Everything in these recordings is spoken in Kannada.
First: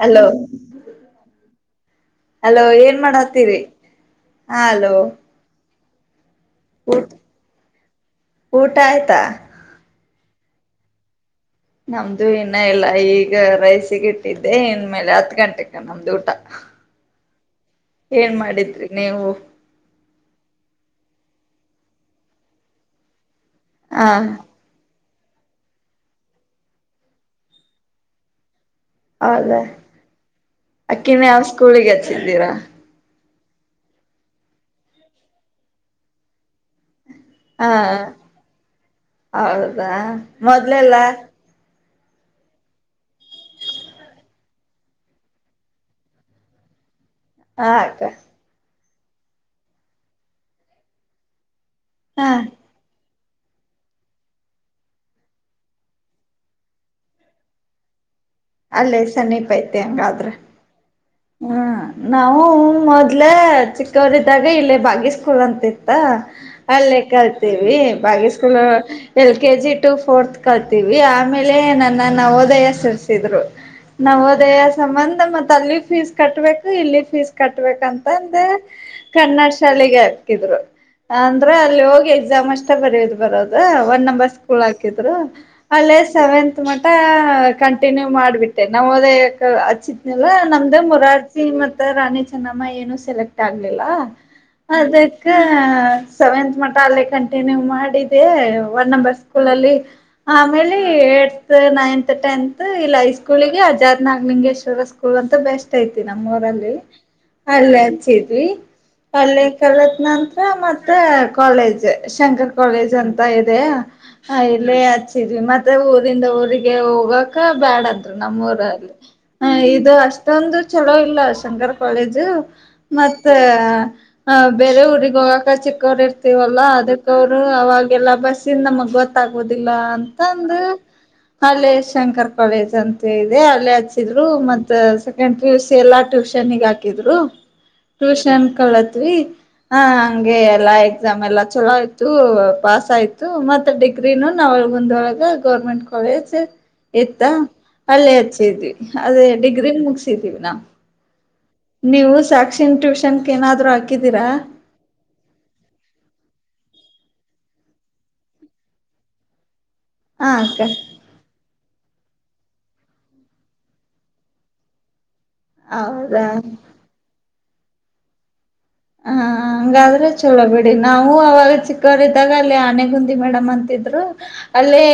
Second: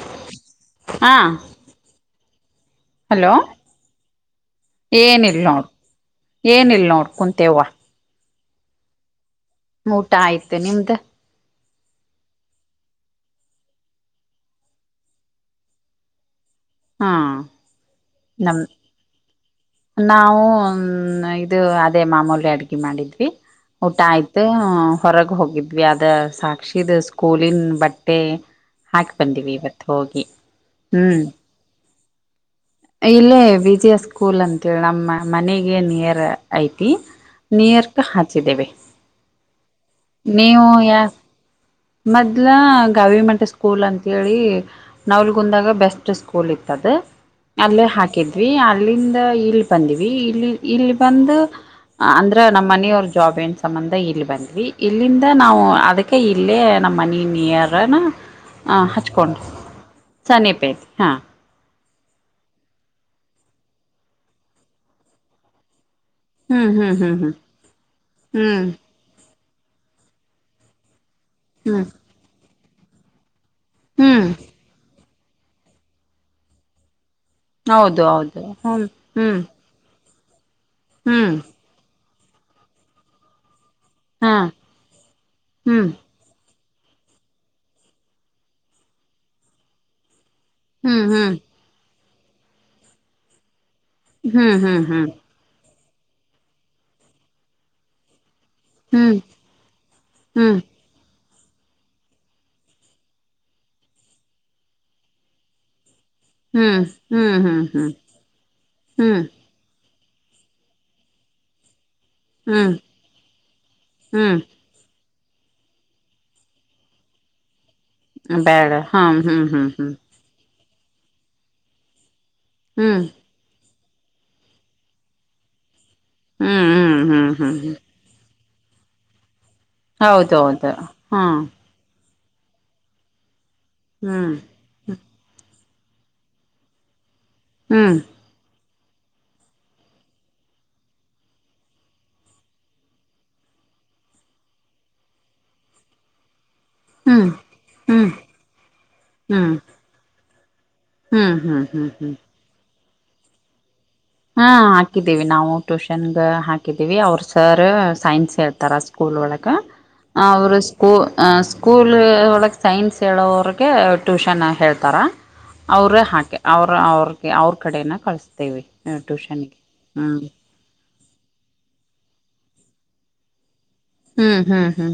ಹಲೋ ಹಾ ಅಲೋ ಏನು ಏನ್ ಮಾಡತೀರಿ ಹ ಅಲೋ ಏನ್ ಇಲ್ ನೋಡ್ ಏನಲ್ ನೋಡ್ ಕುಂತೇವ್ ಊಟ ಆಯ್ತಾ ಊಟ ಆಯ್ತು ನಿಮ್ದ ನಮ್ದು ಇನ್ನ ಇಲ್ಲ ಈಗ ರೈಸಿಗೆ ಇಟ್ಟಿದ್ದೆ ಇನ್ಮೇಲೆ ಹತ್ ಗಂಟೆ ನಮ್ದು ಊಟ ಹಾ ಏನ್ ನಾಮ್ ಮಾಡಿದ್ರಿ ನೀವು ನಾವು ಹ ಇದು ಅದೇ ಮಾಮೂಲಿ ಅಡ್ಗೆ ಮಾಡಿದ್ವಿ ಊಟ ಹಾ ಆಯ್ತು ಹೊರಗೆ ಹೋಗಿದ್ವಿ ಅದ ಸಾಕ್ಷಿದ ಸ್ಕೂಲಿನ ಬಟ್ಟೆ ಹಾಕ್ ಬಂದೀವಿ ಹೌದಾ ಇವತ್ತು ಹೋಗಿ ಹ್ಮ್ ಕೂಳಿಗ್ ಹಚ್ಚಿದ್ದೀರಾ ಇಲ್ಲೇ ವಿಜಯ ಸ್ಕೂಲ್ ಅಂತೇಳಿ ನಮ್ಮ ಮನೆಗೆ ನಿಯರ್ ಐತಿ ಹಾ ನೀರ್ಕ್ ಹಾಚಿದ್ದೇವೆ ಹೌದಾ ನೀವು ಮೊದ್ಲೆಲ್ಲ ಯಾ ಮದ್ಲ ಗೌರ್ಮೆಂಟ್ ಸ್ಕೂಲ್ ಅಂತೇಳಿ ನಾವಲ್ಗಂದಾಗ ಬೆಸ್ಟ್ ಸ್ಕೂಲ್ ಇತ್ತದ ಹ ಅಲ್ಲೇ ಅಕ್ಕ ಹಾಕಿದ್ವಿ ಅಲ್ಲಿಂದ ಇಲ್ ಬಂದ್ವಿ ಇಲ್ಲಿ ಇಲ್ ಬಂದು ಹ ಅಂದ್ರ ನಮ್ಮ್ ಮನೆಯವ್ರ ಜಾಬ್ ಏನ್ ಸಂಬಂಧ ಇಲ್ಲಿ ಬಂದ್ವಿ ಇಲ್ಲಿಂದ ನಾವು ಅದಕ್ಕೆ ಇಲ್ಲೇ ನಮ್ಮ ಮನ ನಿಯರ ಅಲ್ಲೇ ಹಚ್ಕೊಂಡು ಸನ್ನಪೈತಿ ಹಾಂ ಹ ನಾವು ಮೊದ್ಲೆೇ ಚಿಕ್ಕವರಿದ್ದಾಗ ಇಲ್ಲಿ ಬಾಗ ಸ್ಕೂಲ್ ಅಂತ ಇತ್ತ ಹ್ಮ್ ಹ್ಮ್ ಅಲ್ಲೇ ಹ್ಮ್ ಕಲ್ತೀವಿ ಬಾಗ ಸ್ಕೂಲ್ ಹ್ಮ್ L K G to fourth ಕತೀವಿ ಆಮೇಲೆ ಹ್ಮ್ ಹ್ಮ್ ನನ್ನ ನ ಹೋದಯ ಸಸಿದ್ರು ಹ್ಮ್ ನವೋದಯ ಸಂಬಂಧ ಮತ್ ಅಲ್ಲಿ ಫೀಸ್ ಕಟ್ಬೇಕು ಇಲ್ಲಿ ಫೀಸ್ ಹೌದು ಕಟ್ಬೇಕಂತ ಹೌದು ಅಂದ್ರೆ ಹ್ಮ್ ಹ್ಮ್ ಕನ್ನಡ ಶಾಲೆಗೆ ಹಾಕಿದ್ರು ಹ್ಮ್ ಅಂದ್ರೆ ಅಲ್ಲಿ ಹೋಗಿ ಎಕ್ಸಾಮ್ ಅಷ್ಟೇ ಬರ್ ಬರೋದು ಒಂದ್ ನಂಬರ್ ಹಾ ಸ್ಕೂಲ್ ಹಾಕಿದ್ರು ಅ ಹ್ಮ್ ಸೆವೆಂತ್ ಮಟ ಕಂಟಿನ್ಯೂ ಮಾಡ್ಬಿಟ್ಟೆ ನಾವು ಹೋದ ಹಚ್ಚಿತ್ನಲ್ಲ ನಮ್ದ ಹ್ಮ್ ಹ್ಮ್ ಮುರಾರ್ಜಿ ಮತ್ತೆ ರಾಣಿ ಚೆನ್ನಮ್ಮ ಏನು ಸೆಲೆಕ್ಟ್ ಆಗ್ಲಿಲ್ಲ ಹ್ಮ್ ಹ್ಮ್ ಅದ ಹ್ಮ್ ಹ ಸೆವೆಂತ್ ಮಠ ಅಲ್ಲೇ ಕಂಟಿನ್ಯೂ ಮಾಡಿದ್ದೆ ಒ ಹ್ಮ್ ನಂಬರ್ ಸ್ಕೂಲ್ ಅಲ್ಲಿ ಹ್ಮ್ ಆೇ ಏಟ್ತ್ ನೈನ್ತ್ ಟೆಂತ್ ಇಲ್ಲಿ ೈ ಸ್ಕೂಲ್ಗೆ ಅಜಾರ್ ನಾಗಲಿಂಗೇಶ್ವರ ಸ್ಕೂಲ್ ಅಂತ ಬೆಸ್ಟ್ ತಿ ನಮ್ಮ ಊರಲ್ಲಿ ಹ್ಮ್ ಹ್ಮ್ ಹ್ಮ್ ಅಲ್ಲೇ ಹ್ಮ್ ಹಚ್ಚಿದ್ವಿ ಹ್ಮ್ ಅಲ್ಲ ಕಳ್ಳತ್ ನಂತರ ಮತ್ತೆ ಕಾಲೇಜ್ ಶಂಕರ್ ಹ್ಮ್ ಕಾಲೇಜ್ ಅಂತ ಇದೆ ಹ್ಮ್ ಇಲ್ಲೇ ಹಚ್ಚಿದ್ವಿ ಮತ್ತೆ ಊರಿಂದ ಊರಿಗೆ ಹೋಗಕ ಬ್ಯಾಡಂದರ ಬೇಡ ನಮ್ಮೂರಲ್ಲಿ ಹಾ ಹ್ಮ್ ಹ ಹ್ಮ್ ಇದು ಹ್ಮ್ ಅಷ್ಟ ತಂದು ಚಲೋ ಇಲ್ಲ ಶಂಕರ್ ಕಾಲೇಜು ಹ್ಮ್ ಮತ್ತ ಬೇರೆ ಊರಿಗೆ ಹೋಗಕ ಚಿಕ್ಕವರು ಇರ್ತೀವಲ್ಲ ಹ್ಮ್ ಅದಕ್ಕ ಹ್ಮ್ ಹ್ಮ್ ಅವರು ಹ್ಮ್ ಹ್ಮ್ ಅವಾಗ ಎಲ್ಲ ಬಸ್ಸಿಂದ ನಮಗ್ ಗೊತ್ತಾಗುದಿಲ್ಲ ಅಂತಂದ ಹೌದೌದು ಹಾ ಹಲ್ಲೇ ಶಂಕರ್ ಕಾಲೇಜ್ ಅಂತ ಹೇಳಿದೆ ಅಲ್ಲೇ ಹಚ್ಚಿದ್ರು ಹ್ಮ್ ಮತ್ತ ಸೆಕೆಂಡ್ ಪಿಯೂಸಿ ಎಲ್ಲಾ ಟ್ಯೂಷನ್ಗ ಹಾಕಿದ್ರು ಹ್ಮ್ ಟ್ಯೂಷನ್ ಕಳತ್ವಿ ಹಾ ಹಂಗೆ ಎಲ್ಲಾ ಎಕ್ಸಾಮ್ ಎಲ್ಲಾ ಚಲೋ ಆಯ್ತು ಪಾಸ್ ಆಯ್ತು ಮತ್ ಡಿಗ್ರಿನು ನವಲಗುಂದಳಗ ಗೌರ್ಮೆಂಟ್ ಕಾಲೇಜ್ ಇತ್ತ ಹ್ಮ್ ಹ್ಮ್ ಹ್ಮ್ ಅಲ್ಲೇ ಹಚ್ಚಿದ್ವಿ ಅದೇ ಹ್ಮ್ ಡಿಗ್ರಿ ಮುಗಸಿದೀವಿ ನಾ ಹ್ಮ್ ಹ್ಮ್ ಹ್ಮ್ ಹ್ಮ್ ನೀವು ಸಾಕ್ಷಿನ್ ಟ್ಯೂಷನ್ ಏನಾದ್ರು ಹಾಕಿದ್ದೀರಾ ಹಾ ಹಾಕಿದ್ದೀವಿ ನಾವು ಟ್ಯೂಷನ್ಗ ಹಾಕಿದ್ದೀವಿ ಅವರು ಸರ್ ಸೈನ್ಸ್ ಹೇಳ್ತಾರಷ್ಟ ಸ್ಕೂಲ್ ವಳಗ ಹ ಅವರ ಅಕ್ಕ ಸ್ಕೂ ಸ್ಕೂಲ್ ಒಳಗೆ ಸೈನ್ಸ್ ಹೇಳೋವ್ರಗೆ ಟ್ಯೂಷನ್ ಹೇಳ್ತಾರ ಅವರೇ ಹೌದಾ ಹಾಕಿ ಅವರು ಅವ್ರಿಗೆ ಅವ್ರ ಕಡನ ಕಳಿಸ್ತೇವಿ ಹ ಟ್ಯೂಷನ್ಗೆ ಹಂಗಾದ್ರೆ ಹ್ಮ್ ಚಲೋ ಬಿೇಡಿ ನಾವು ಅವಾಗ ಚಿಕ್ಕವರಿದ್ದಾಗ ಅಲ್ಲಿ ಆನೆಗುಂದಿ ಮೇಡಮ್ ಅಂತಿದ್ದ ಹ್ಮ್ ಹ್ಮ್ ಅಲ್ಲೆ ಹ್ಮ್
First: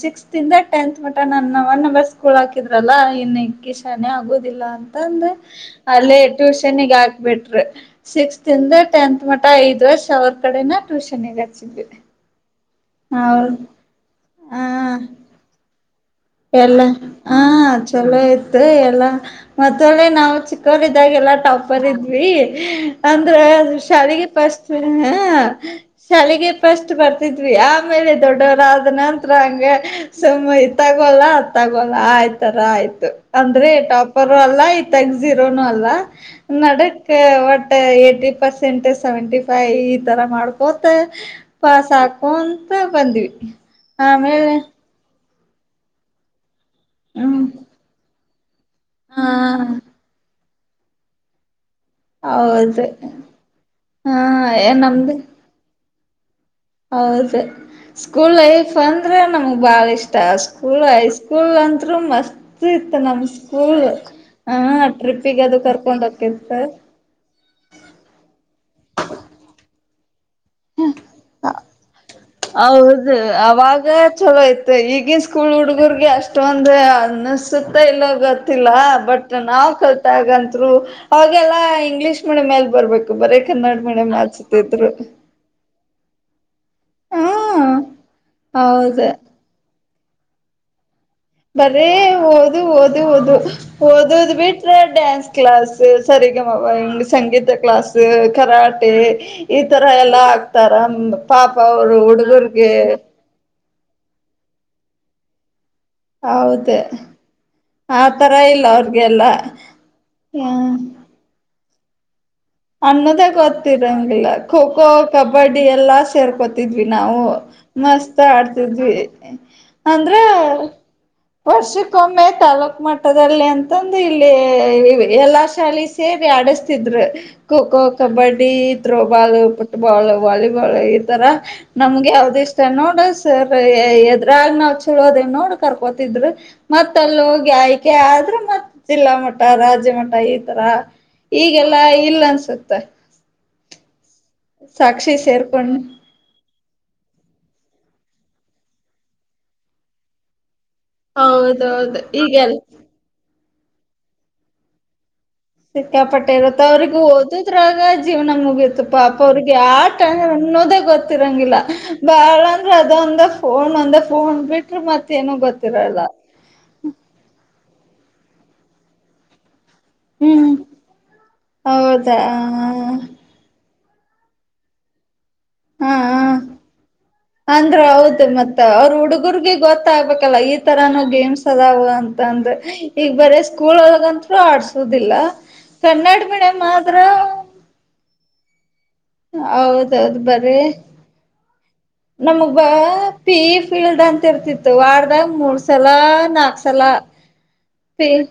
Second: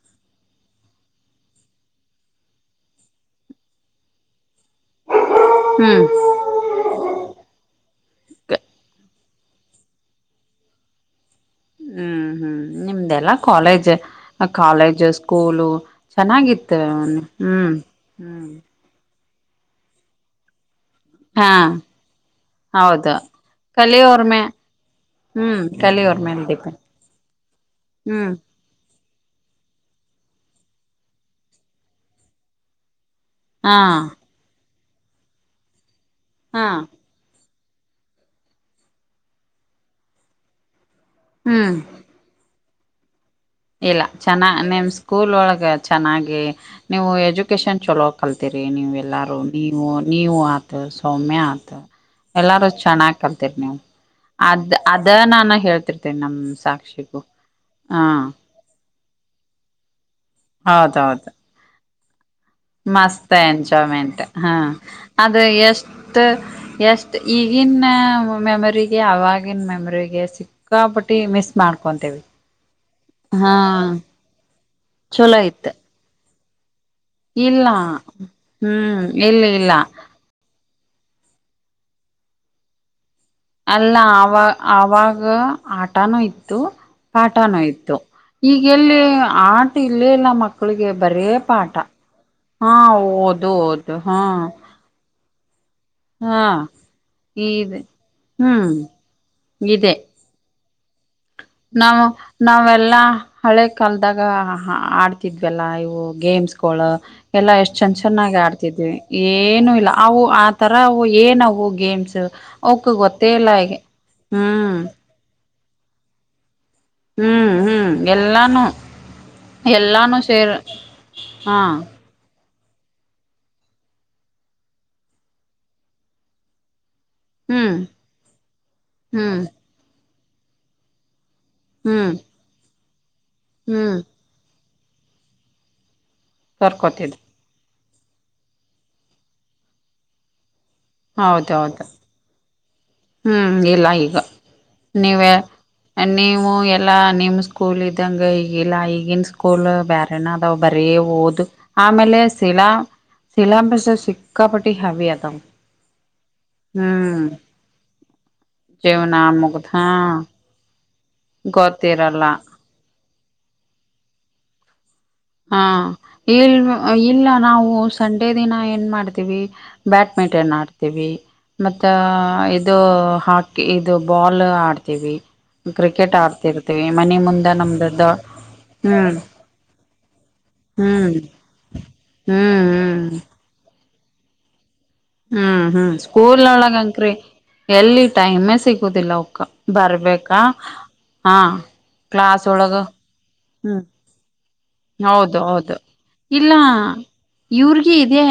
ಸಿಕ್ಸ್ ತಿಂದ ಟೆಂತ್ ಮಟ ನನ್ನ ಒನ್ ನಂಬರ್ ಸ್ಕೂಲ್ ಹಾಕಿದ್ರಲ್ಲಾ ಇನ್ನು ಕಿ ಶಾನೆ ಆಗೋುದಿಲ್ಲ ತಂದ ಹ್ಮ್ ಅಲ್ಲೇ ಟ್ಯೂಷನ್ಗ ಹಾಕ್ಬಿಟ್ರ ಸಿಕ್ಸತಿಂದ ಟೆಂತ್ ಮಟ್ಟ ಐದ್ ವರ್ಷ ಅವ್ರ ಕಡೆನ ಟ್ಯೂಷನ್ಗ ಹಚ್ಚಿದ್ವಿ ಹ್ಮ್ ಹ್ಮ್ ನಿಮ್ದಲ್ಲಾ ಹೌ ಕಾಲೇಜ್ ಕಾಲೇಜ್ ಸ್ಕೂಲು ಎಲ್ಲ ಚೆನ್ನಾಗಿತ್ತು ಹ ಹ್ಮ್ ಚಲೋ ಹ್ಮ್ ಇತು ಎಲ್ಲ ಮತ್ತೆ ನಾವು ಚಿ ಕಾಲೇಜಾಗೆ ಎಲ್ಲ ಹಾ ಟಾಪರ್ ಇದ್ವಿ ಹೌದು ಅಂದ್ರ ಕಲಿಯೋರ್ ಶಾಲೆಗೆ ಮೇ ಪಸ್ತ್ವಿ ಹ್ಮ್ ಕಲಿಯೋರ್ ಮೇಲ್ ಶಾಲೆಗೆ ಡಿಪೆಂಡ್ ಫಸ್ಟ್ ಬರ್ತಿದ್ವಿ ಆಮೇಲೆ ಹ್ಮ್ ದೊಡ್ಡವರಾದನ ಹತ್ರ ಹಂಗೆ ಸುಮ್ಮ ಇತ್ತಾಗು ಅಲ್ಲ ಅತ್ತಾಗು ಅಲ್ಲ ಆಯ್ತರ ಆಯ್ತು ಅಂದ್ರೆ ಹಾ ಟಾಪರ್ ಅಲ್ಲ ಇತ್ತಾಗ ಜಿರೋನು ಅಲ್ಲ ಹಾ ನಡೆ ಒಟ್ ಏಟಿ ಪರ್ಸೆಂಟ್ ಸೆವೆಂಟಿ ಪಾಯ ಈ ತರ ಮಾಡ್ ಕೋತ ಹ್ಮ್ ಪಾಸ್ ಹಾಕೊಂತ ಬಂದ್ವಿ ಇಲ್ಲ ಚೆನ್ನ ಆಮೇಲೆ ನಿಮ್ ಸ್ಕೂಲ್ ಒಳಗ ಚೆನ್ನಾಗಿ ನೀವು ಹ್ಮ್ ಎಜುಕೇಶನ್ ಚಲೋ ಕಲ್ತರಿ ನೀವು ಹಾ ಎಲ್ಲಾರೂ ನೀವು ನೀವು ಆತ ಸೌಮ್ಯ ಆತ ಎಲ್ಲಾರು ಹೌದು ಚೆನ್ನಾಗ್ ಕಲ್ತಿರಿ ನೀವು ಹಾ ಅದ್ ಅದ ನಮ್ದು ನಾನು ಹೇಳ್ತಿರ್ತನಿ ನಮ ಸಾಕ ಹೌದು ಸ್ಕೂಲ್ ಲೈಫ್ ಅಂದ್ರೆ ನಮಗ್ ಬಾಳ ಇಷ್ಟ ಸ್ಕೂಲ್ ಹೌದೌದು ಐಸ್ಕೂಲ್ ಅಂತರು ಮಸ್ತ್ ಇತ್ತು ನಮ್ ಮಸ್ತ್ ಸ್ಕೂಲ್ ಎಂಜಾಯ್ಮೆಂಟ್ ಹಾ ಹ ಅದು ಟ್ರಿಪ್ಪಿಗೆ ಕರ್ಕೊಂಡ್ ಎಷ್ಟು ಹೋಗ್ತಿತ್ತ ಎಷ್ಟ ಈಗಿನ ಮೆಮೊರಿಗೆ ಅವವಾಗಿನ ಮೆಮರಿಗೆ ಚಿಕ್ಕಾಪುಟ್ಟಿ ಮಿಸ್ ಮಾಡ್ಕೊಂತೇವಿ ಹೌದು ಹಾ ಅವಾಗ ಚಲೋ ಐ್ತ ಈಗನ್ ಚಲೋ ಸ್ಕೂಲ್ ಇತ್ ಹುಡುಗರ್ಗೆ ಅಷ್ಟೊಂದ ಇಲ್ಲ ಸತೈಲೋಗಲ್ಲ ಹ್ಮ್ ಬಟ್ ಇಲ್ಲ ಇಲ್ಲ ನಾವು ತ್ರು ಅವೆಲ್ಲಾ ಇಂಗ್ಲಿೀಷ್ ಮೀಡಿಯಮ್ ಮೇಲ್ ಬರ್ಬೇಕು ಬರ ಅಲ್ಲ ಆ ಆವಾಗ ಆಟನೂ ಇತ್ತು ಹಾ ಪಾಠನೂ ಇತ್ತು ಈಗೆಲ್ಲಿ ಹೌದು ಆ ಇಲ್ಲೇ ಇಲ್ಲ ಮಕ್ಕಳಿಗೆ ಬರೀ ಬರೀ ಓದು ಓದು ಓದು ಓದು ಹಾ ಓದದ್ ಬಿಟ್ರ ಡ್ಯಾನ್ಸ್ ಕ್ಲಾಸ್ು ಹಾ ಸರಿಗಮ ಸಂಗೀತ ಇದ್ ಕ್ಲಾಸ್ ಹ್ಮ್ ಕರಾಟೆ ಈ ತರ ಇದೆ ಎಲ್ಲ ಆಗ್ತಾರ ಪಾಪ ಅವರು ನಾವು ಹುಡುಗರ್ಗೆ ನಾವೆಲ್ಲಾ ಹಳೆ ಕಾಲದಾಗ ಆಡ್ತಿದ್ವಲ್ಲಾ ಇವು ಹೌದ ಗೇಮ್ಸ್ಗಳು ಎಲ್ಲಾ ಎಷ್ಟ್ ಚಂದ ಆ ತರ ಚೆನ್ನಾಗಿ ಇಲ್ಲ ಆಡ್ತಿದ್ವಿ ಅವ್ರಿಗೆಲ್ಲ ಏನು ಇಲ್ಲ ಅವು ಆತರ ಹ ಏನವು ಗೇಮ್ಸ್ ಅವಕ್ ಅನ್ನೋದೇ ಗೊತ್ತೇ ಇಲ್ಲ ಈಗ ಗೊತ್ತರಂಗಿಲ್ಲ ಖೋ ಹ್ಮ್ ಖೋ ಕಬಡ್ಡಿ ಎಲ್ಲಾ ಸೇರ್ಕೋತಿ ತಿದ್ವಿ ನಾವು ಹ್ಮ್ ಹ್ಮ್ ಮಸ್ತ್ ಎಲ್ಲಾನು ಆಡ್ತಿದ್ವಿ ಅಂದ್ರ ಎಲ್ಲಾನು ಸೇರ್ ಹಾ ವರ್ಷಕ್ಕೊಮ್ಮೆ ತಾಲ್ಲೂಕ್ ಮಾಡ ತಟದಲ್ಲಿ ಅಂತಂದು ಇಲ್ಲಿ ಎಲ್ಲಾ ಶಾಲಿ ಸೇರಿ ಆಡಸ್ತಿದ್ರು ಖೋ ಹ್ಮ್ ಖೋ ಕಬಡ್ಡಿ ಥ್ರೋಬಾಲ್ ಹ್ಮ್ ಫುಟ್ಬಾಲ್ ವಾಲಿಬಾಲ್ ಈ ತರ ನಮ್ಗೆ ಹ್ಮ್ ಯಾವ್ದ್ ಇಷ್ಟ ನೋಡ ಸರ್ ಹ್ಮ್ ಎದ್ರಾಗ ನಾವ್ ಚಲೋದೇ ನೋಡು ಕರ್ಕೋತಿದ್ರರು ಮತ್ತ ಕರ್ಕೋತಿದ್ ಅಲ್ಲಿ ಹೋಗಿ ಆಯ್ಕೆ ಆದ್ರರು ಮತ್ತ್ ಜಿಲ್ಲಾ ಮಟ್ಟ ರಾಜ್ಯ ಮಟ್ಟ ಈ ತರ ಈಗೆಲ್ಲ ಹೌದೌದು ಇಲ್ಲ ಅನ್ಸುತ್ತ ಹ್ಮ್ ಎಲ್ಲ ಈಗ ಸಾಕ್ಷಿ ನೀವೇ ಸೇರ್ಕೊಂಡು ನೀವು ಎಲ್ಲಾ ನಿಮ ಸ್ಕೂಲ್ ಇದಂಗ ಈಗಲ್ಲ ಈಗಿನ ಸ್ಕೂಲ್ ಬ್ಯರೆ ನಾದಾವ್ ಬರೀ ಹಓದು ಹೌದೌದು ಆಮೇಲೆ ಈಗಲ್ ಶಿಲಾ ಸಲಾಂಬಸ ಸಿಕ್ಕಾಪಟ್ಟಿ ಹಾವಿಯಾದ್ ಸಿಕ್ಕಾಪಟ್ಟೆ ಇರುತ್ತೆ ಅವ್ರಿಗೆ ಓದದ್ರಾಗ ಜೀವನ ಮುಗಿಯತು ಜೀವನ ಪಾಪ ಅವ್ರಿಗೆ ಮುಗ್ದ ಆ ಹಾ ಟೈಮ ನ್ನೋದೇ ಗೊತ್ತಿರಂಗಿಲ್ಲ ಗೊತ್ತಿರಲ್ಲ ಬಾಳ ಅದೊಂದ ಫೋನ್ ಒಂದ ಫೋನ್ ಬಿಟ್ರ ಮತ್ತ ಏನ ಹಾ ಗೊತ್ತಿರಲ್ಲ ಇಲ್ ಇಲ್ಲ ನಾವು ಸಂಡೆ ದಿನ ಏನ್ ಮಾಡ್ತೀವಿ ಬ್ಯಾಡ್ಮಿಂಟನ್ ಹ್ಮ್ ಆಡ್ತೀವಿ ಮತ್ತ ಹೌದಾ ಇದು ಹಾಕಿ ಇದು ಬಾಲ್ ಆಡ್ತೀವಿ ಹಾ ಕ್ರಿಕೆಟ್ ಹಾ ಆಡ್ತಿರ್ತೀವಿ ಮನೆ ಮುಂದೆ ನಮ್ದದ್ದ ಹ್ಮ್ ಗೆ ಗೊತ್ತ ಆಗ್ಬೇಕಲ್ಲ ಈ ತರಾನ ಹ್ಮ್ ಗೇಮ್ಸ್ ಅದಾವ ಅಂತಂದ ಹ್ಮ್ ಈಗ ಹ್ಮ್ ಬರ ಸ್ಕೂಲ್ ಒಗಂಂತ ಆಸ್ ದಿಲ್ಲ ಹ್ಮ್ ಹ್ಮ್ ಕನ್ನಡ ಸ್ಕೂಲ್ ಮೀಡಿಯಂ ಆದ್ರು ಒಳಗಂಕ್ರಿ ಎಲ್ಲಿ ಟೈಮೇ ಸಿಗುದಿಲ್ಲ ಅವಕ್ಕ ಹೌದೌದು ಬರ್ಬೇಕಾ ಹಾ ಕ್ಲಾಸ್ ನಮ್ಗ್ ಬ ಒಳಗ ಪೀಫ ಹ್ಮ್ ಇಲ್ದ ಅಂತ ಇರ್ತಿತ್ತು ವರದಗ್ ಹೌದು ಮೂರ್ ಹೌದು ಸಲ ಇಲ್ಲ ನಾಕು ಸಲ ಇವ್ರಗಿ ಪಿ ಇದೆ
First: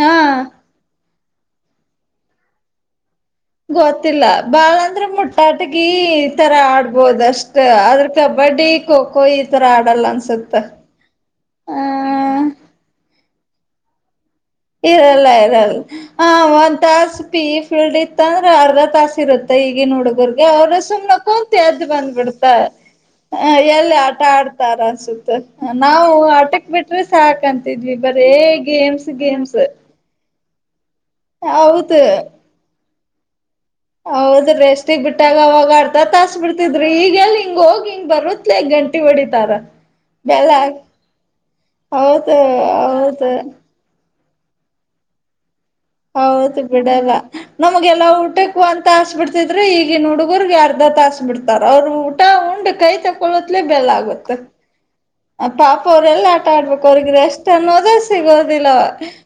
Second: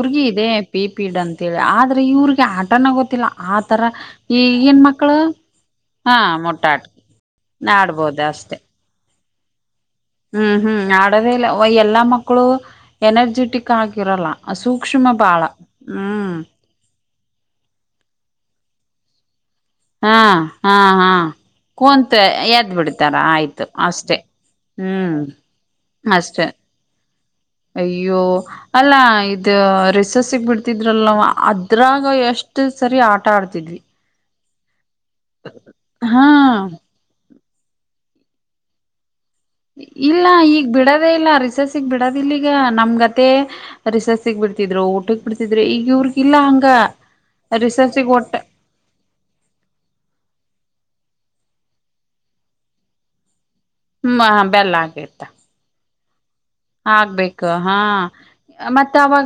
ಹಾ ಇದೆ ಪಿ ಪಿಡ್ ಅಂತೇಳಿ ಆದರೆ ಇವ್ರಿಗೆ ಆಟನ ಗೊತ್ತಿಲ್ಲ ಆತರ ಗೊತ್ತಿಲ್ಲ ಬಾಳ ಈಗನ್ ಅಂದ್ರೆ ಮಕ್ಕಳು ಮುಟ್ಟಾಟಗಿ ಹಾ ಈ ತರ ಮುಟ್ಟಾಟಕಿ ಆಡ್ಬೋದಷ್ಟ ಆದದ್ರ ಆಡ್ಬೋದು ಅಷ್ಟೆ ಕಬಡ್ಡಿ ಖೋಖೋ ಈ ತರ ಆಡಲ್ಲ ಅ ಹ್ಮ್ ಹ್ಮ್ ಆಡದೇ ಇಲ್ಲ ಎಲ್ಲಾ ಮಕ್ಕಳು ಎನರ್ಜೆಟಿಕ್ ಆಗಿರಲ್ಲ ಸೂಕ್ಷ್ಮ ಇರಲ್ಲ ಬಾಳ ಇರಲ್ಲ ಹ ಹ್ಮ್ ಒಂದ್ ತಾಸ ಪಿ ಇ ಫೀಲ್ಡ್ ಇತ್ತ ಅಂದ್ರೆ ಅರ್ಧ ತಾಸ ಇರುತ್ತೆ ಈಗ ಹಾ ನುಡುಗರ್ಗೆ ಹಾ ಅವ್ರ ಹಾ ಸುಮ್ನೆ ಕುಂತು ಎದ್ದು ಬಂದ್ ಕುಂತ ಬಿಡ್ತರೆ ಎದ್ ಬಿಡ್ತಾರ ಆಯ್ತು ಎಲ್ಲಿ ಅಷ್ಟೆ ಆಟ ಆಡ್ತ ತಾ ಹ್ಮ್ ರಸುತ್ತ ನಾವು ಅಷ್ಟೆ ಆಟಕ್ ಬಿಟ್ರೆ ಸಾಕಂತಿದ್ವಿ ಅಯ್ಯೋ ಬರೇ ಅಲ್ಲ ಗೇಮ್ಸ್ ಗೇಮ್ಸ್ ಇದು ರಿಸಸ್ಸಿಗೆ ಬಿಡ್ತಿದ್ರಲ್ವ ಹೌದು ಅದ್ರಾಗ ಎಷ್ಟ್ ಸರಿ ಆಟ ಆಡ್ತಿದ್ವಿ ಹೌದ ರೀ ರೆಷ್ಟಿಗೆ ಬಿಟ್ಟಾಗ ಅವಾಗ ಅರ್ಧ ಹಾ ತಾಸ್ ಬಿಡ್ತಿದ್ರಿ ಈಗೆಲ್ಲಿ ಹಿಂಗ್ ಹೋಗಿ ಹಿಂಗ ಬರುತ್ಲೆ ಗಂಟಿ ಹೊಡಿತಾರ ಇಲ್ಲ ಬೆಲ್ಲ ಈಗ್ ಬಿಡದೇ ಇಲ್ಲ ರಿಸರ್ಸಗ್ ಬಿಡದ ಹೌದು ಇಲ್ಲೀಗ ನಮ್ಗತೆ ಹೌದು ರೋಸಸ್ ಗೆ ಬಿಡ್ತಿದ್ರು ಊಟ ಬಿಡ್ತಿದ್ರರು ಈಗ ಇವ್ರಗಿಲ್ಲ ಹೌದು ಹಂಗ ಬಿಡಲ್ಲ ನಮ್ಗೆಲ್ಲ ರಿಸಸ್ಸಿಗೆ ಒಟ್ಟ ಊಟ ಒಂಥಾಸ್ ಬಿಡ್ತಿದ್ರೆ ಈಗಿನ ಹುಡುಗರ್ಗೆ ಅರ್ಧ ತಾಸ ಬಿಡ್ತಾರ ಅವ್ರು ಊಟ ಉಂಡ್ ಕೈ ತ ಒಗತ್ಲೇ ಬೆಲ್ಲ ಹ್ಮ ಆಗುತ್ತೆ ಬೆಲ್ಲ ಆಗೇತ್ತ ಪಾಪ ಅವರೆಲ್ಲ ಆ ಆಡ್ಬೇಕು ಹೊರ್ಗಿದ ಎಷ್ಟ ಆಗ್ಬೇಕು ಅನ್ನೋದ ಸಿಗೋದಿಲ್ಲ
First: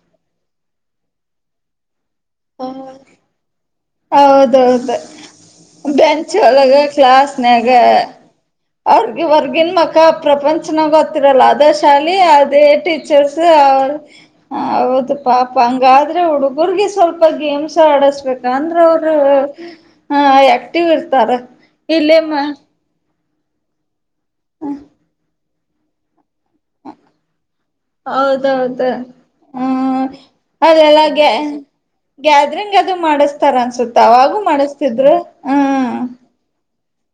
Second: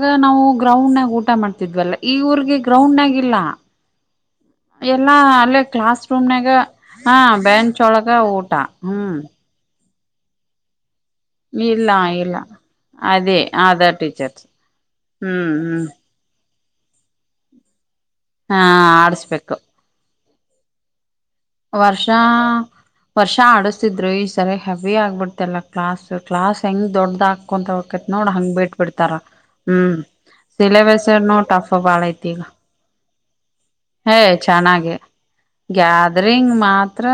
ಆ ನಾವು ಗ್ರೌಂಡ್ ನಗ ಊಟ ಮಾಡ್ತಿದ್ವಲ್ಲ ಈ ಊರ್ಗೆ ಗ್ರೌಂಡ್ ಆಗಿಲ್ಲ ಹೌದೌದು ಎಲ್ಲಾ ಅಲ್ಲೇ ಕ್ಲಾಸ್ ಬೆಂಚ್ ರೂಮ್ನಾಗ ಒಳಗ ಹ ಕ್ಲಾಸ್ನ್ಯಾಗ ಬ್ಯಾಂಚ್ಒಳಗ ಊಟ ಹ್ಮ್ ಆಗನ್ ಮಕ್ಕ ಪ್ರಪಂಚನಾಗ ಗೊತ್ತರಲ್ಲ ಅದೇ ಇಲ್ಲ ಶಾಲಿ ಇಲ್ಲ ಅದೇ ಟೀಚರ್ಸ್ ಅದೇ ಆಧಾರ್ ಟೀಚರ್ಸ್ ಹ ಹೌದು ಪಾಪ ಹ್ಮ್ ಹ್ಮ್ ಹಂಗಾದ್ರೆ ಹುಡುಗರ್ಗೆ ಸ್ವಲ್ಪ ಗೇಮ್ಸ್ ಆಡಸ್ಬೇಕು ಹಾ ಆಗಾಂಧ್ರ ಅವರು ಆಡಸ್ಬೇಕು ಆಕ್ಟಿವ್ ಇರ್ತಾರ ವರ್ಷ ಇಲ್ಲೇಮ್ಮ ವರ್ಷ ಆಡಿಸ್ತಿದ್ರು ಈ ಸರಿ ಹೆವಿ ಆಗ್ಬಿಡ್ತಲ್ಲ ಕ್ಲಾಸ್ ಕ್ಲಾಸ್ ಹೆಂಗ್ ದೊಡ್ಡ್ದ ಹಾಕೊಂತಕೈತ್ ನೋಡ್ ಹಂಗ್ ಬಿಟ್ ಹೌದೌದು ಬಿಿಡ್ತಾರ ಹ್ಮ ಹ್ಮ್ ಸಿಿಲೆ ವಸನು ಟಫ್ ಬಾಳ ಐತಿ ಈಗ ಹ ಅದು ಮಾಡಿಸಸ್ತಾರ ಅನ್ಸುತ್ತ ಹೇ ಅವಾಗೂ ಮಾಡಿಸ್ತಿದ್ರು ಹ್ಮ್ ರಿಂಗ್ ಮಾತ್ರ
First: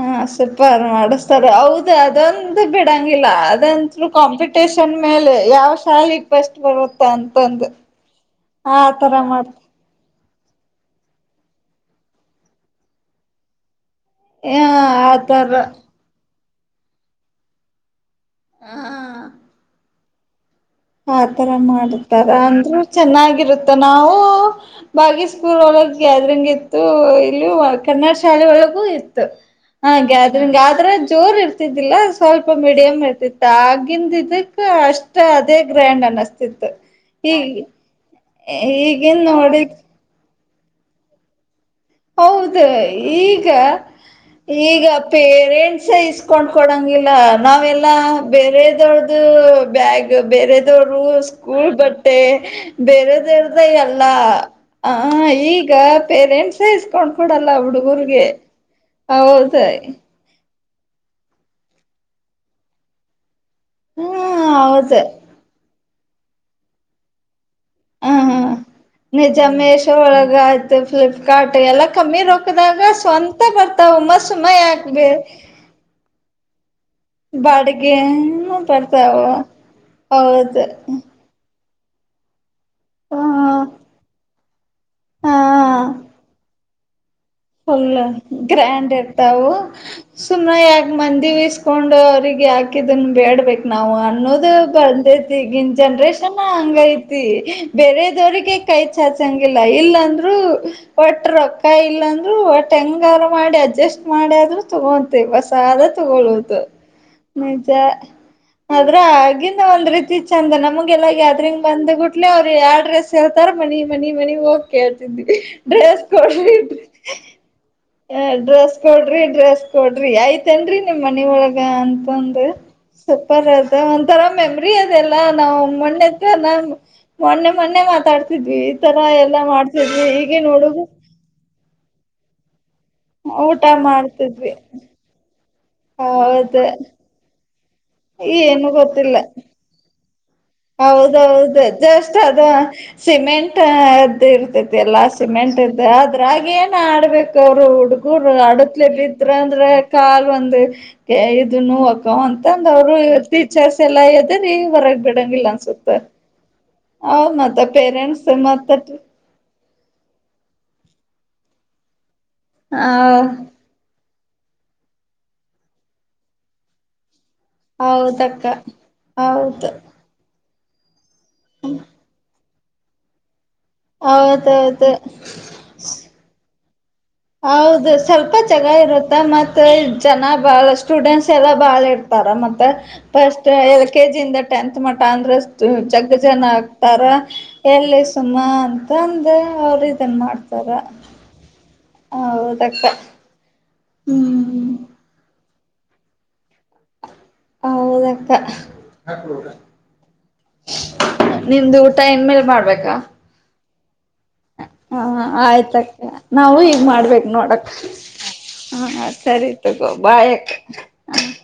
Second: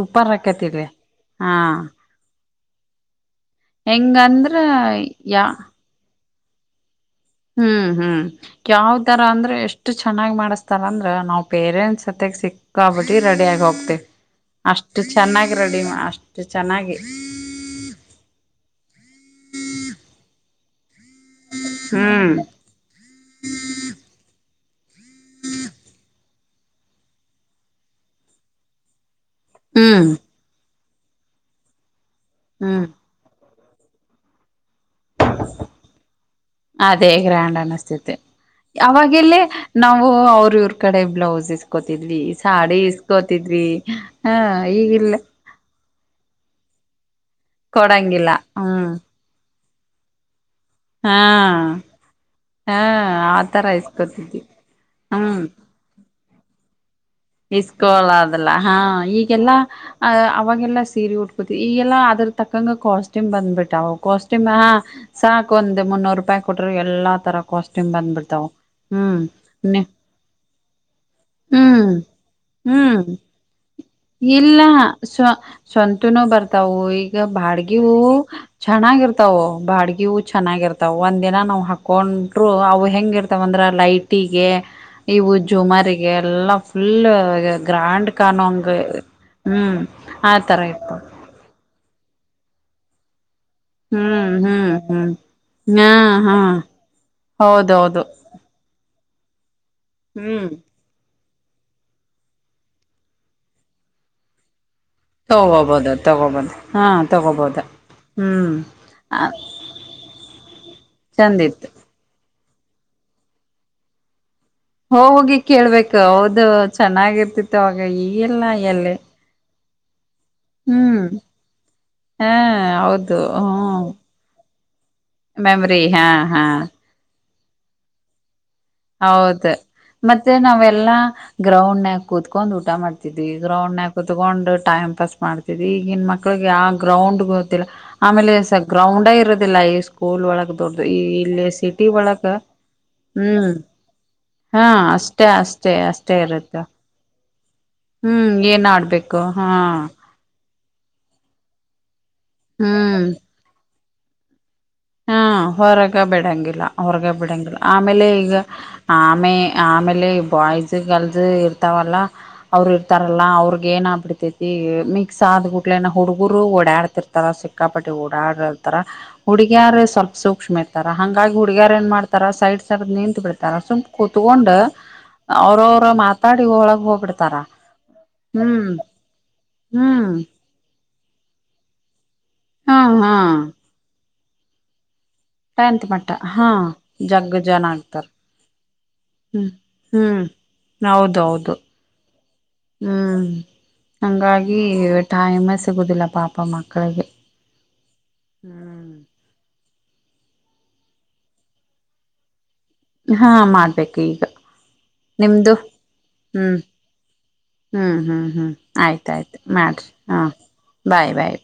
ಹಾ ಸುಪಾರ ಆಕೇತಿಲ್ಲಿ ಮಾಡಿಸ್ತಾರೆ ಹಾ ಹೌದ ಅದೊಂದು ಬಿಡಂಗಿಲ್ಲ ಅದಂತ್ರು ಹೆಂಗಂದ್ರ ಕಾಂಪಿಟೇಷನ್ ಮೇಲೆ ಯಾ ಯಾವ ಶಾಲೆಗ್ ಬಸ್ಟ್ ಬರುತ್ತ ಅಂತ ಹ್ಮ್ ಹ್ಮ್ ಯಾವ ತರ ಅಂದ್ರೆ ಮಾಡ್ತ ಎಷ್ಟ ಎಷ್ಟು ಚೆನ್ನಾಗ್ ಮಾಡಿಸಸ್ತಾರ ಅಂದ್ರ ನಾವವು ಪೇರೆಂಟ್ಸ್ ಹತ್ತಗ್ ಸಿಕ್ಕಾಬಿಟ್ಟಿ ರೆಡಿಿಯಗ ಹೋಗ್ತಿೇವಿ ಆ ಅಷ್ಟು ಆತರ ಚೆನ್ನಾಗಿ ರೆಡಿಮ ಅಷ್ಟು ಚೆನ್ನಾಗಿ ಹಾ ಆತರ ಮಾಡ್ತಾರ ಹ್ಮ್ ಅಂದ್ರು ಚೆನ್ನಾಗಿರುತ್ತೆ ನಾವು ಬಾಗಿ ಸ್ಕೂಲ್ ಒಳಗ್ ಗ್ಯಾದ್ರಂಗ್ ಇತ್ತು ಇಲ್ಲೂ ಕನ್ನಡ್ ಶಾಲೆ ಒಳಗೂ ಇತ್ತು. ಹಾ ಹ್ಮ್ ಗ್ಯಾದ್ರಿಂಗ್ ಆದ್ರೆ ಜೋರ್ ಇರ್ತಿದ್ದಿಲ್ಲ ಸ್ವಲ್ಪ ಹ್ಮ್ ಮೀಡಿಯಂ ಇರ್ತಿತ್. ಆಗಿಂದ್ ಇದಕ್ಕ ಅಷ್ಟ ಅದೇ ಗ್ರ್ಯಾಂಡ್ ಅನಸ್ತಿತ್ತು ಈ ಸ್ತೈತೆ. ಈಗೆನ್ ನೋಡಿ ನಾವು ಅವ್ರ್ ಇವ್ರ್ ಕಡೆಗ್ ಬ್ಲೌಸಿಸ್ ಕೋತಿದ್ವಿ ಹೌದು ಸಾಡಿ ಈಗ ಇಸ್ಕೋತಿದ್ವಿ ಹಾ ಈಗಿಲ್ಲ ಸ ಇಸ್ಕೊಂಡ್ ಕೊಡಂಗಿಲ್ಲ ನಾವೆಲ್ಲ ಕೊಡಂಗಿಲ್ಲ ಹ್ಮ್ ಬೇರೆದವ್ರ್ದು ಬ್ಯಾಗ್ ಬೇರೆದವರು ಹಾ ಸ್ಕೂಲ್ ಬಟ್ಟೆ ಹಾ ಬೇರೆದವೃದ್ದೆ ಆತರ ಎಲ್ಲ ಇಸ್ಕೋತಿದ್ವಿ ಅಹ ಹ್ಮ್ ಈಗ ಪೇರೆಂಟ್ಸೇ ಇಸ್ಕೊಂಡ್ ಕೊಡಲ್ಲ ಇಸ್ಕೋಳಲ್ಲ ಹುಡುಗರ್ಗೆ ಅದೆಲ್ಲ ಹಾ ಹೌದ ಈಗೆಲ್ಲಾ ಅಯ್ ಅವಾಗೆಲ್ಲಾ ಸೀರೆ ಉಟ್ ಈಗೆಲ್ಲಾ ಅದ್ರ ತಕ್ಕಂಗ ಕಾಸ್ಟ್ಯೂಮ್ ಬಂದ್ಬಿಟ್ಟಾವು ಹ್ಮ ಕಾಸ್ಟ್ಯೂಮ್ ಹ ಹೌದು ಸಾ ಕ್ಕೊಂದ ಮುನ್ನೂರು ರೂಪಾಯಿ ಕೊಟ್ರೆ ಎಲ್ಲಾ ತರ ಕಾಸ್ಟ್ಯೂಮ್ ಹ್ ಹಾ ಬಂದ್ಬಿಡ್ತಾವ ಹ್ಮ್ ನಿಜ ಮೇಷ ಒಳಗ ಆಯ್ತು ಫ್ಲಿಪ್ಕಾರ್ಟ್ ಎಲ್ಲ ಹ್ಮ್ ಕಮ್ಮಿದ ಕ್ಕದಾಗ ಹ್ಮ್ ಸ್ವಂ ಇಲ್ಲ ಸ್ವ ಸ್ವಂತನೂ ಬರ್ತಾವು ಈಗ ಬಾಡಗಿ ಹೂವು ಬಾಡಿಗೆನು ಬರ್ತಾವ ಚೆನ್ನಾಗಿರ್ತಾವು ಬಾಡಗಿವು ಹೌದು ಚೆನ್ನಾಗಿರ್ತಾವ್ ಒನ್ ಎನ ನಾವ್ ಹಾಕೊಂಡ್ರು ಅವು ಹೆಂಗ್ ಹ ಇರ್ತಾವಂದ್ರ ಲೈಟಿಗೆ ಇವು ಹಾ ಜುಮಾರಿಗೆ ಎಲ್ಲಾ ಫುಲ್ ಗ್ರಾಂಡ್ ಕಾಣೋ ಹಂಗ್ ಅಂಡ್ ಇರ್ತಾವು ಸುಮ್ಮನೆ ಯಾಕ್ ಇತ್ತು ಮಂದಿ ವಿಸ್ಕೊಂಡವ್ರಿಗೆ ಹಾಕಿದನ್ ಬೇಡ್ಬೇ ನಾವು ಹ್ಮ್ ಅನ್ನೋದು ಹ್ಮ್ ಹ್ಮ್ ಬಂದೈತಿ ಈಗಿನ್ ಹಾ ಹಾ ಜನ್ರೇಷನ್ನ ಹಂಗೈತಿ ಹೌದೌದು ಬೇರೆದವ್ರಿಗೆ ಕೈ ಚಾಚಂಗಿಲ್ಲ ಇಲ್ಲಾಂದ್ರು ಹ್ಮ್ ಒಟ್ ರೊಕ್ಕ ಇಲ್ಲ ಒಟ್ ಹೆಂಗಾರ ಮಾಡಿ ಅಡ್ಜಸ್ಟ್ ಮಾಡಿ ಆದ್ರು ತಗೊ ಹೊಸಾದೆ ತಗೋಬೋದು ತಗೋಬೋದು ತಗೋಳುದು ಹಾ ತಗೋಬೋದು ನಿಜ ಹ್ಮ್ ಆದ್ರ ಆಗಿಂದ ಒಂದ್ ರೀತಿ ಚೆಂದ ನಮಗೆಲ್ಲ ಚಂದ ಗ್ಯಾದ್ರಿಂಗ್ ಇತ್ತು ಬಂದ್ ಗುಟ್ಲೆ ಅವ್ರು ಯಾವ್ ಡ್ರೆಸ್ ಹೇಳ್ತಾರ ಮನಿ ಮನಿ ಮನಿಗ್ ಹೋಗ್ ಕೇಳ್ತಿದ್ವಿ ಹೋಗಿ ಕೇಳ್ಬೇಕ ಡ್ರೆಸ್ ಕೊಡ್ ಹೌದು ಚೆನ್ನಾಗಿರ್ತಿತ್ತು ಅವಾಗ ಹ ಈಗೆಲ್ಲ ಡ್ರೆಸ್ ಎಲ್ಲಿ ಕೊಡ್ರಿ ಡ್ರೆಸ್ ಕೊಡ್ರಿ ಆಯ್ತೇನ್ರಿ ನಿಮ್ ಹ್ಮ್ ಮನಿ ಒಳಗ ಅನ್ ಹಾ ಬಂದು ಹೌದು ಸೂಪರ್ ಅದ ಹ್ಮ್ ಒಂಥರ ಮೆಮರಿ ಅದೆಲ್ಲ ನಾವ್ ಮೆಮ್ರಿ ಹಾ ಹಾ ಮಣ್ಣೆತ್ತನ್ [unintelligible] ಮೊನ್ನೆ ಮೊನ್ನೆ ಮಾತಾಡ್ತಿದ್ವಿ ಈ ತರ ಎಲ್ಲಾ ಹೌದು ಮಾಡ್ತಿದ್ವಿ ಈಗಿನ್ ಹುಡುಗು ಗ್ರೌಂಡ್ ನ್ಯಾಗ್ ಕುೂತ್ಕೊಂದ್ ಊಟ ಮಾಡ್ತಿದ್ವಿ ಊಟ ಗ್ರೌಂಡ್ ನ್ಯಾಗ್ ಮಾಡ್ತಿದ್ವಿ ಕೂತ್ಕೊಂಡು ಟೈಮ್ ಪಾಸ್ ಮಾಡ್ ಈಗಿನ್ ಮಕ್ಳಿಗೆ ಹೌದ ಆ ಗ್ರೌಂಡ್ ಗೊತ್ತಿಲ್ಲ ಆಮೇಲೆ ಸ ಏನು ಗ್ರೌಂಡೇ ಇರೋದಿಲ್ಲ ಈ ಸ್ ಸ್ಕೂಲ್ ಒಳಗ. ದೊಡ್ಡದು ಈ ಹೌದು ಇಲ್ಲಿ ಹೌದು ಸಿಟಿ ಜಸ್ಟ್ ಅದ ಹ್ಮ್ ಸಿಮೆಂಟ ಅದ್ ಇರ್ ಹಾ ರ್ತೈತಿ ಎಲ್ಲಾ ಅಷ್ಟೇ ಸಿಮೆಂಟ್ ಅಷ್ಟೇ ಇಂತ ಅಷ್ಟೇ ಇರುತ್ತೆ ಆದ್ರಾಗೆನ್ ಆಡ್ಬೇಕ ಅವ್ರು ಹುಡುಗರು ಹ್ಮ್ ಏನ್ ಅಡತ್ಲೆ ಆಡ್ಬೇಕು ಬಿದ್ರ ಹಾ ಅಂದ್ರೆ ಕಾಲ್ ಒಂದೆ ಇದು ನೋವಕ್ಕ ಅಂತಂದ್ ಅವ್ರು ಹ್ಮ್ ಟೀಚರ್ಸ್ ಎಲ್ಲಾ ಹೆದ್ರಿ ಹೊರಗ್ ಹಾ ಬಿಡಂಗಿಲ್ಲ ಅನ್ಸುತ್ತ ಹೊರಗ ಬಿಡಂಗಿಲ್ಲ ಹೊರಗ ಹೌದ್ ಮತ್ತ ಬಿಡಂಗಿಲ್ಲ ಆಮೇಲೆ ಪೇರೆಂಟ್ಸ್ ಈಗ ಮತ್ತ ಆಮೆ ಆಮೇಲೆ ಬಾಯ್ಸ್ ಗರ್ಲ್ಸ್ ಇರ್ತಾವಲ್ಲ ಅವ್ರು ಹ ಇರ್ತಾರಲ್ಲ ಅವ್ರ್ ಏನ್ ಆಬಿಡ್ತೈತಿ ಮಿಕ್ಸ್ ಆದ್ ಗುಡ್ಲೆನ ಹುಡ್ಗುರು ಓಡಾಡ್ತಿರ್ತಾರ ಸಿಕ್ ಕಾಪಟ್ಟಿ ಹೌದಕ್ಕ ಓಡಾಡರ್ ತರ ಹುಡಿ ಹೌದು ಸ್ವಲ್ಪ ಸೂಕ್ಷ್ಮ ಇರ್ತಾರ ಹಂಗಾಗಿ ಹುಡುಗ್ಯಾರ್ ಏನ್ ಮಾಡ್ತಾರ ಸೈಡ್ ಸರ್ದ್ ನಿಂತ್ ಬಿಡ್ತಾರ ಸುಮ್ ಕುೂತ್ಕೊಂಡ ಹೌದೌದು ಅವ್ರವ್ರ ಮಾತಾಡಿ ಒಳಗ್ ಹೋಗ್ಬಿಡ್ ಹೌದು ಸ್ವಲ್ಪ ಚೆನ್ನ ಇರುತ್ತೆ ಮತ್ತೆ ಹ್ಮ್ ಜನ ಬಾಳ ಸ್ಟೂಡೆಂಟ್ಸ್ ಎಲ್ಲಾ ಬಾಳ ಇರ್ತಾರ ಮತ್ತ ಹಾ ಹಾ ಫಸ್ಟ್ ಎಲೆ ಕೆ ಜಿ ಯಿಂದ ಟೆಂತ್ ಮಠ ಅಂದ್ರೆ ಟೆಂತ್ ಮಟ್ಟ ಜಗ್ಗಿ ಜನ ಹಾ ಆಗ್ತಾರ ಜಗ್ಗ ಜನ ಎಲ್ಲಿ ಆಗ್ತಾರ ಸುಮ ಅಂತಂದ ಹ್ಮ್ ಅವ್ರ ಇದನ್ ಹ್ಮ್ ಮಾಡ್ ಹೌದೌದು ಹೌದಕ್ಕ ಹ್ಮ್ ಹಂಗಾಗಿ ಹ್ಮ್ ಟೈ ಮೆ ಸಿಗುದಿಲ್ಲ ಪಾಪ ಮಕ್ಕಳಿಗೆ. ಹೌದಕ್ಕ ಹ್ಮ್ ನಿಂದ್ ಊಟ ಇನ್ಮೇಲ್ ಮಾಡ್ಬೇಕ. ಹಾ ಮಾಡ್ಬೇಕು ಈಗ ನಿಮ್ದು ಆಯ್ತಕ್ಕ ನಾವು ಹ್ಮ್ ಈಗ ಮಾಡ್ಬೇಕ ನೋಡಕ್ ಹ್ಮ್ ಹ್ಮ್ ಹ್ಮ್ ಹ ಆಯ್ತ್ ಆಯ್ ಸರಿ ಮಾಡ್ರಿ ತಗೋ ಹಾ ಬಾಯಕ್ಕ ಬಾಯ್ ಬಾಯ್.